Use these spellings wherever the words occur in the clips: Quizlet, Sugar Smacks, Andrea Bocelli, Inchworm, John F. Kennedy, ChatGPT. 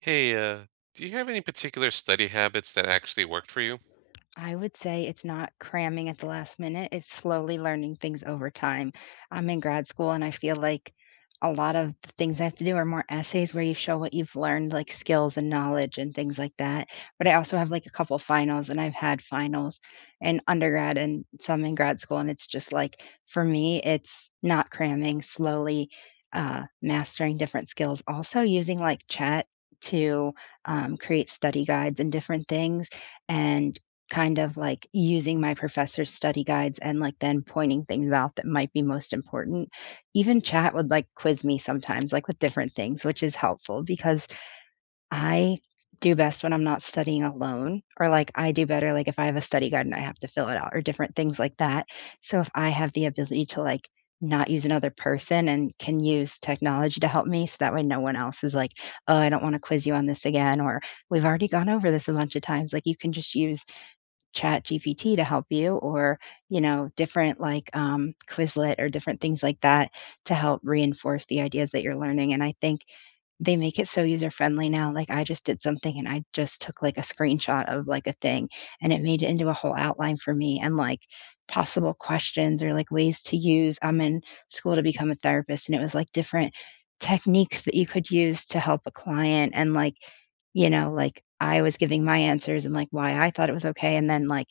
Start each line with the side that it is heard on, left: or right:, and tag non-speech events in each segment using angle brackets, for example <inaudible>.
right: Hey, do you have any particular study habits that actually worked for you?
left: I would say it's not cramming at the last minute, it's slowly learning things over time. I'm in grad school and I feel like a lot of the things I have to do are more essays where you show what you've learned, like skills and knowledge and things like that. But I also have like a couple finals and I've had finals in undergrad and some in grad school. And it's just like, for me, it's not cramming, slowly mastering different skills. Also using like chat to create study guides and different things and kind of like using my professor's study guides and, like, then pointing things out that might be most important. Even chat would, like, quiz me sometimes, like, with different things, which is helpful because I do best when I'm not studying alone or, like, I do better, like, if I have a study guide and I have to fill it out or different things like that. So if I have the ability to, like, not use another person and can use technology to help me so that way no one else is like, "Oh, I don't wanna quiz you on this again," or, "We've already gone over this a bunch of times." Like, you can just use ChatGPT to help you or, different, like, Quizlet or different things like that to help reinforce the ideas that you're learning, and I think they make it so user-friendly now, like, I just did something and I just took, like, a screenshot of, like, a thing, and it made it into a whole outline for me and, like, possible questions or, like, ways to use I'm in school to become a therapist, and it was, like, different techniques that you could use to help a client and, like, like, I was giving my answers and, like, why I thought it was okay, and then, like,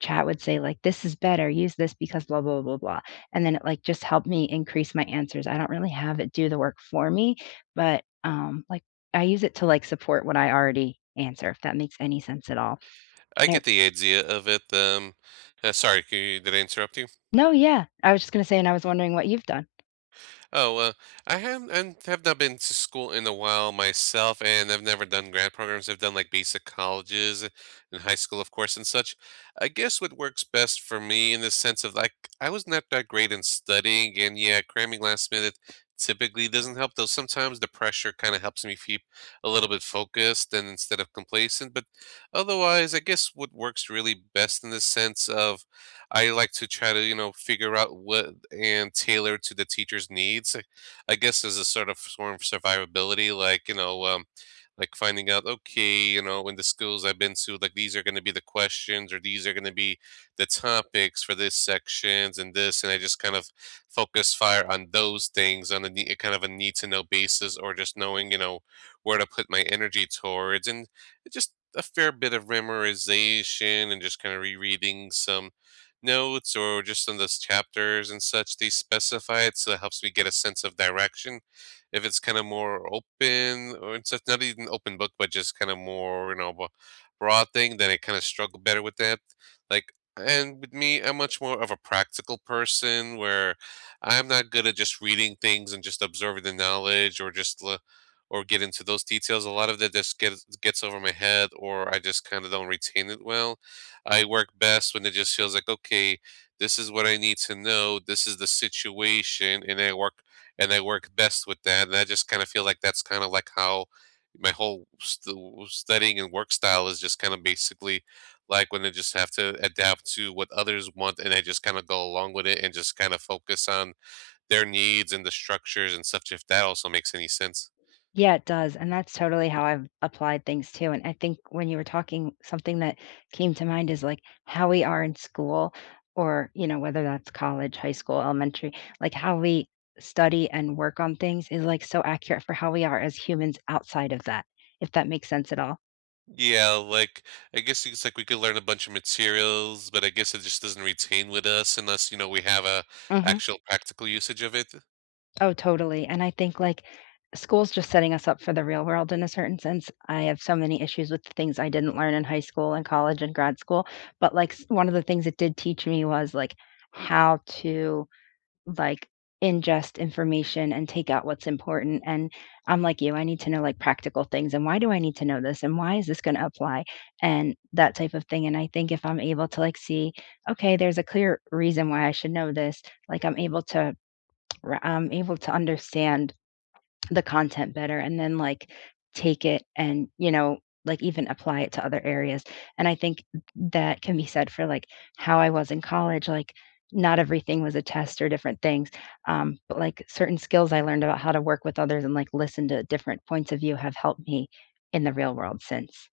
left: chat would say, like, "This is better, use this because blah, blah, blah, blah," and then it, like, just helped me increase my answers. I don't really have it do the work for me, but, like, I use it to, like, support what I already answer, if that makes any sense at all.
right: I
left: Er
right: get the idea of it. Sorry, can you, did I interrupt you?
left: No, yeah. I was just gonna say, and I was wondering what you've done.
right: Oh, well, I have not been to school in a while myself, and I've never done grad programs. I've done like basic colleges and high school, of course, and such. I guess what works best for me in the sense of like I was not that great in studying, and yeah, cramming last minute typically doesn't help. Though sometimes the pressure kind of helps me keep a little bit focused and instead of complacent. But otherwise, I guess what works really best in the sense of I like to try to, you know, figure out what and tailor to the teacher's needs. I guess there's a sort of form of survivability, like, you know, like finding out, okay, you know, in the schools I've been to, like these are going to be the questions or these are going to be the topics for this sections and this. And I just kind of focus fire on those things on a kind of a need to know basis or just knowing, you know, where to put my energy towards. And just a fair bit of memorization and just kind of rereading some notes or just in those chapters and such, they specify it, so it helps me get a sense of direction. If it's kind of more open or it's just not even open book, but just kind of more, you know, broad thing, then I kind of struggle better with that. Like, and with me, I'm much more of a practical person where I'm not good at just reading things and just absorbing the knowledge or just or get into those details. A lot of that just gets over my head, or I just kind of don't retain it well. I work best when it just feels like, okay, this is what I need to know. This is the situation, and I work best with that. And I just kind of feel like that's kind of like how my whole studying and work style is just kind of basically like when I just have to adapt to what others want, and I just kind of go along with it and just kind of focus on their needs and the structures and such. If that also makes any sense.
left: Yeah, it does, and that's totally how I've applied things too, and I think when you were talking, something that came to mind is, like, how we are in school or, you know, whether that's college, high school, elementary, like, how we study and work on things is, like, so accurate for how we are as humans outside of that, if that makes sense at all.
right: Yeah, like I guess it's like we could learn a bunch of materials, but I guess it just doesn't retain with us unless, you know, we have a
left: Mhm.
right: actual practical usage of it.
left: Oh, totally, and I think, like, school's just setting us up for the real world in a certain sense. I have so many issues with things I didn't learn in high school and college and grad school, but, like, s one of the things it did teach me was, like, how to, like, ingest information and take out what's important, and I'm like you, I need to know, like, practical things, and why do I need to know this, and why is this gonna apply, and that type of thing, and I think if I'm able to, like, see, "Okay, there's a clear reason why I should know this," like, I'm able to I'm able to understand the content better and then like take it and, you know, like even apply it to other areas. And I think that can be said for like how I was in college. Like, not everything was a test or different things. But like certain skills I learned about how to work with others and like listen to different points of view have helped me in the real world since.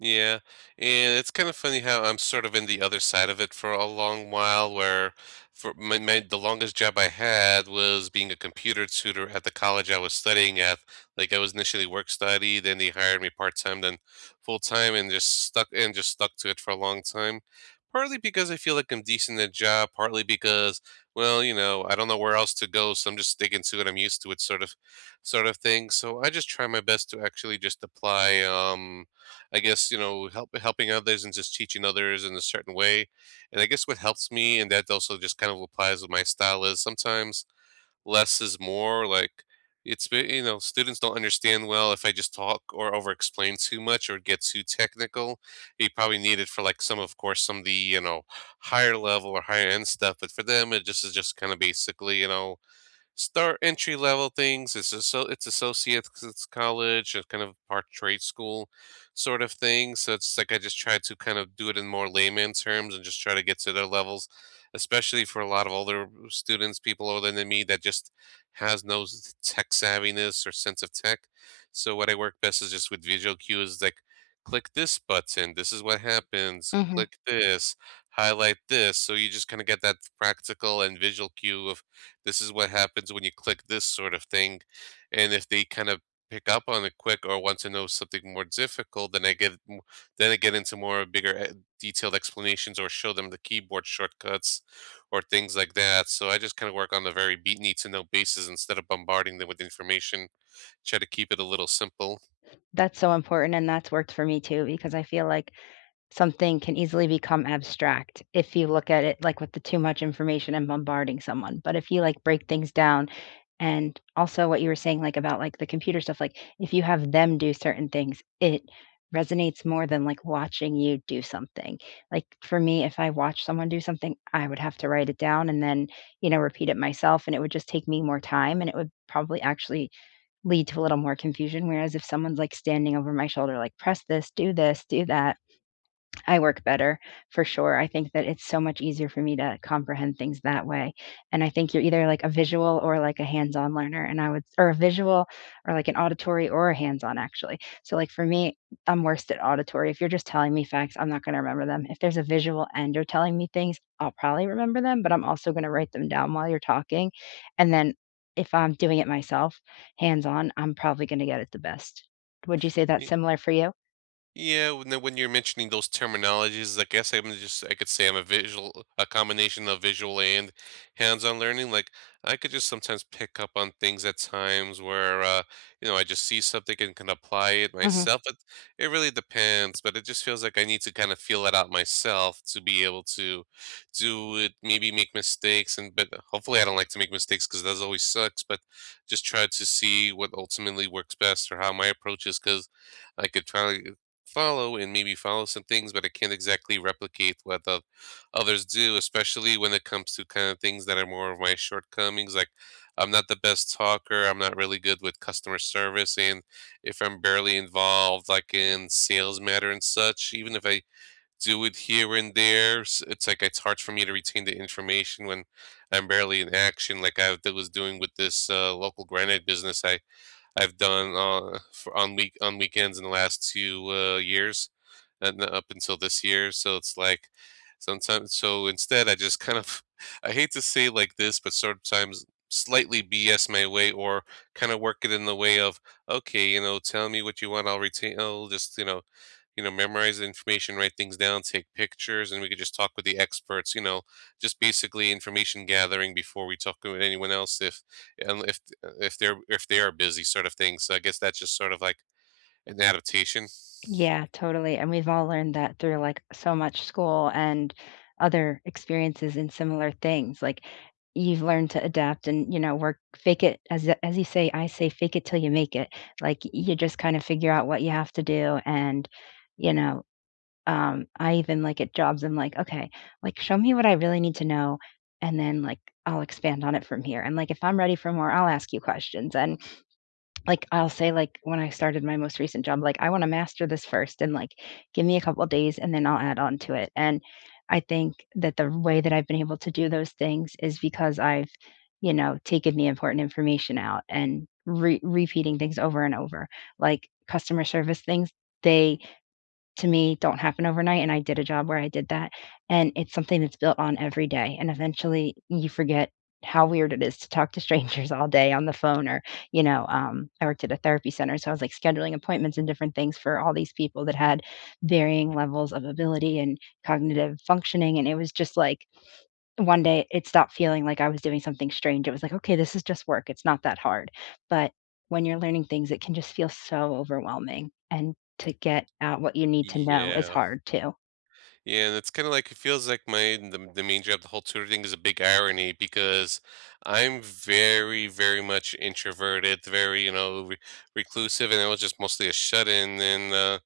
right: Yeah, and it's kind of funny how I'm sort of in the other side of it for a long while, where for my, my the longest job I had was being a computer tutor at the college I was studying at. Like I was initially work study, then they hired me part time, then full time, and just stuck to it for a long time. Partly because I feel like I'm decent at job, partly because, well, you know, I don't know where else to go, so I'm just sticking to it. I'm used to it, sort of thing. So I just try my best to actually just apply. I guess, you know, helping others and just teaching others in a certain way. And I guess what helps me and that also just kind of applies with my style is sometimes less is more like it's been, you know, students don't understand well if I just talk or over explain too much or get too technical. You probably need it for like some, of course, some of the, you know, higher level or higher end stuff. But for them, it just is just kind of basically, you know, start entry level things. It's just so it's associates 'cause it's college, it's kind of part trade school sort of thing. So it's like I just try to kind of do it in more layman terms and just try to get to their levels, especially for a lot of older students, people older than me that just has no tech savviness or sense of tech. So what I work best is just with visual cues like click this button, this is what happens,
left: Hmm.
right: click this, highlight this. So you just kind of get that practical and visual cue of this is what happens when you click this sort of thing. And if they kind of pick up on it quick or want to know something more difficult, then I get into more bigger detailed explanations or show them the keyboard shortcuts or things like that. So I just kind of work on the very beat need to know basis instead of bombarding them with information. Try to keep it a little simple.
left: That's so important. And that's worked for me too, because I feel like something can easily become abstract if you look at it like with the too much information and bombarding someone. But if you like break things down and also what you were saying like about like the computer stuff, like if you have them do certain things, it resonates more than like watching you do something. Like for me, if I watch someone do something, I would have to write it down and then, you know, repeat it myself and it would just take me more time and it would probably actually lead to a little more confusion. Whereas if someone's like standing over my shoulder, like press this, do that, I work better for sure. I think that it's so much easier for me to comprehend things that way. And I think you're either like a visual or like a hands-on learner. And I would or a visual or like an auditory or a hands-on actually. So like for me, I'm worst at auditory. If you're just telling me facts, I'm not going to remember them. If there's a visual and you're telling me things, I'll probably remember them, but I'm also going to write them down while you're talking. And then if I'm doing it myself, hands-on, I'm probably going to get it the best. Would you say that's similar for you?
right: Yeah, when you're mentioning those terminologies, I guess I could say I'm a visual, a combination of visual and hands-on learning. Like I could just sometimes pick up on things at times where you know I just see something and can apply it
left: Mhm.
right: myself. It really depends, but it just feels like I need to kind of feel it out myself to be able to do it. Maybe make mistakes, and but hopefully I don't like to make mistakes because that always sucks. But just try to see what ultimately works best or how my approach is because. I could try follow and maybe follow some things, but I can't exactly replicate what the others do, especially when it comes to kind of things that are more of my shortcomings. Like, I'm not the best talker. I'm not really good with customer service, and if I'm barely involved, like in sales matter and such, even if I do it here and there, it's like it's hard for me to retain the information when I'm barely in action. Like I was doing with this local granite business I've done for on weekends in the last two years and up until this year. So it's like sometimes, so instead, I just kind of, <laughs> I hate to say like this, but sometimes slightly BS my way or kind of work it in the way of, okay, you know, tell me what you want. I'll just, memorize the information, write things down, take pictures, and we could just talk with the experts. You know, just basically information gathering before we talk with anyone else, if and if if they're if they are busy, sort of thing. So I guess that's just sort of like an adaptation.
left: Yeah, totally, and we've all learned that through, like, so much school and other experiences in similar things, like, you've learned to adapt and, you know, work fake it as y as you say, I say, "Fake it till you make it," like, you just kinda figure out what you have to do and, you know, I even, like, at jobs, I'm like, "Okay, like, show me what I really need to know, and then, like, I'll expand on it from here," and, like, if I'm ready for more, I'll ask you questions, and like I'll say like when I started my most recent job, like I want to master this first and like give me a couple of days and then I'll add on to it. And I think that the way that I've been able to do those things is because I've, you know, taken the important information out and repeating things over and over. Like customer service things, they to me don't happen overnight, and I did a job where I did that, and it's something that's built on every day, and eventually you forget how weird it is to talk to <laughs> strangers all day on the phone or, I worked at a therapy center, so I was, like, scheduling appointments and different things for all these people that had varying levels of ability and cognitive functioning, and it was just, like, one day, it stopped feeling like I was doing something strange. It was like, "Okay, this is just work. It's not that hard." But when you're learning things, it can just feel so overwhelming, and to get out what you need to know is
right: Yeah.
left: hard too.
right: Yeah, and it's kind of like it feels like the main job, the whole tutor thing is a big irony because I'm very, very much introverted, very, you know, reclusive, and I was just mostly a shut-in and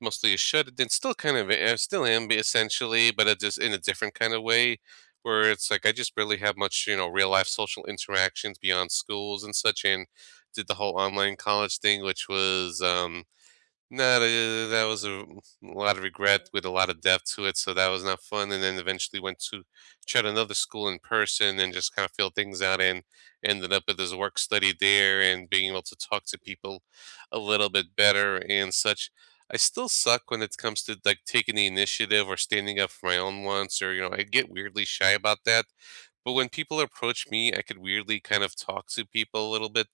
right: mostly a shut-in, still kind of, I still am but essentially, but it just in a different kind of way where it's like I just barely have much, you know, real life social interactions beyond schools and such, and did the whole online college thing, which was, no, that was a lot of regret with a lot of depth to it, so that was not fun, and then eventually went to tried another school in person and just kinda filled things out and ended up with this work study there and being able to talk to people a little bit better and such. I still suck when it comes to, like, taking the initiative or standing up for my own wants or, you know, I get weirdly shy about that. But when people approach me, I could weirdly kind of talk to people a little bit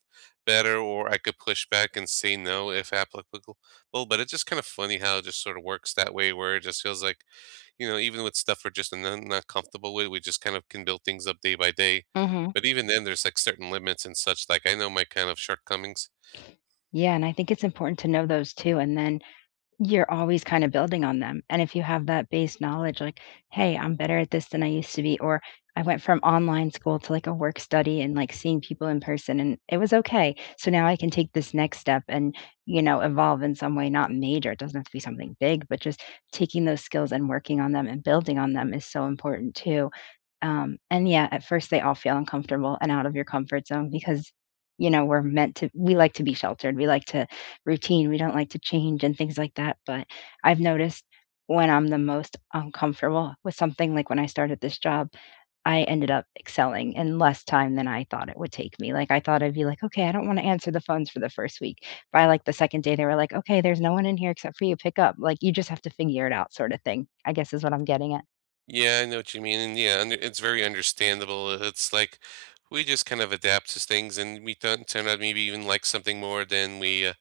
right: better, or I could push back and say no if applicable. But it's just kind of funny how it just sort of works that way, where it just feels like, you know, even with stuff we're just not comfortable with, we just kind of can build things up day by day.
left: Mhm.
right: But even then, there's like certain limits and such. Like I know my kind of shortcomings.
left: Yeah, and I think it's important to know those too, and then you're always kind of building on them, and if you have that base knowledge, like, "Hey, I'm better at this than I used to be," or, "I went from online school to, like, a work study and, like, seeing people in person, and it was okay. So now I can take this next step and, you know, evolve in some way, not major." It doesn't have to be something big, but just taking those skills and working on them and building on them is so important too. And yeah, at first, they all feel uncomfortable and out of your comfort zone because, you know, we're meant to we like to be sheltered. We like to routine. We don't like to change and things like that. But I've noticed when I'm the most uncomfortable with something, like when I started this job, I ended up excelling in less time than I thought it would take me. Like I thought I'd be like, okay, I don't want to answer the phones for the first week. By like the second day, they were like, okay, there's no one in here except for you. Pick up. Like you just have to figure it out, sort of thing. I guess is what I'm getting at.
right: Yeah, I know what you mean. And yeah, it's very understandable. It's like we just kind of adapt to things and we don't turn out maybe even like something more than we.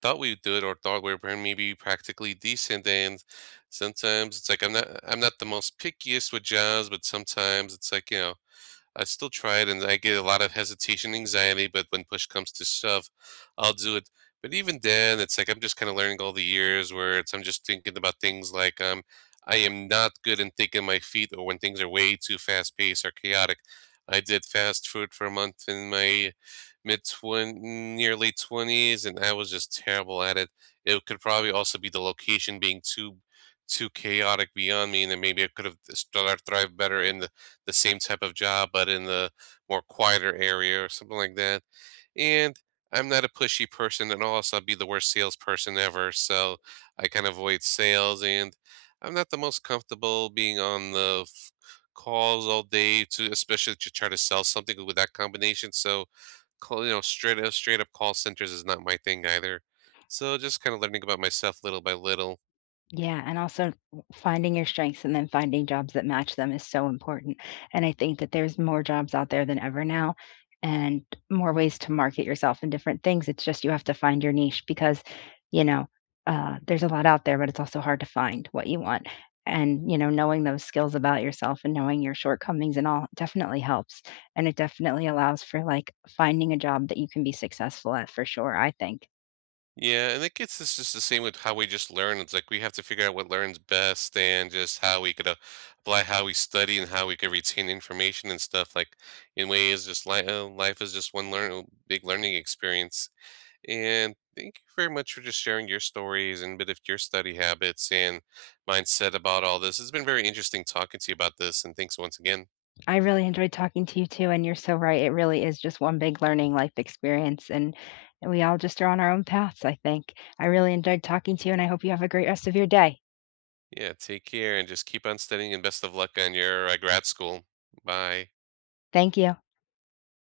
right: Thought we did or thought we were maybe practically decent. And sometimes it's like I'm not the most pickiest with jobs, but sometimes it's like you know I still try it and I get a lot of hesitation, anxiety, but when push comes to shove, I'll do it. But even then, it's like I'm just kind of learning all the years where it's I'm just thinking about things like I am not good in thinking my feet or when things are way too fast paced or chaotic. I did fast food for a month in my mid nearly twenties, and I was just terrible at it. It could probably also be the location being too chaotic beyond me, and then maybe I could have started thrive better in the same type of job, but in the more quieter area or something like that. And I'm not a pushy person and also I'd be the worst salesperson ever. So I kind of avoid sales, and I'm not the most comfortable being on the calls all day to, especially to try to sell something with that combination. So, call, you know, straight up call centers is not my thing either. So just kind of learning about myself little by little.
left: Yeah, and also finding your strengths and then finding jobs that match them is so important, and I think that there's more jobs out there than ever now and more ways to market yourself in different things, it's just you have to find your niche because, you know, there's a lot out there, but it's also hard to find what you want, and, you know, knowing those skills about yourself and knowing your shortcomings and all definitely helps, and it definitely allows for, like, finding a job that you can be successful at for sure, I think.
right: Yeah, and it's just the same with how we just learn. It's like we have to figure out what learns best and just how we could apply how we study and how we could retain information and stuff. Like in ways, just life is just one learn big learning experience. And thank you very much for just sharing your stories and a bit of your study habits and mindset about all this. It's been very interesting talking to you about this. And thanks once again.
left: I really enjoyed talking to you too, and you're so right. It really is just one big learning life experience, and we all just are on our own paths, I think. I really enjoyed talking to you, and I hope you have a great rest of your day.
right: Yeah, take care and just keep on studying and best of luck on your grad school. Bye.
left: Thank you.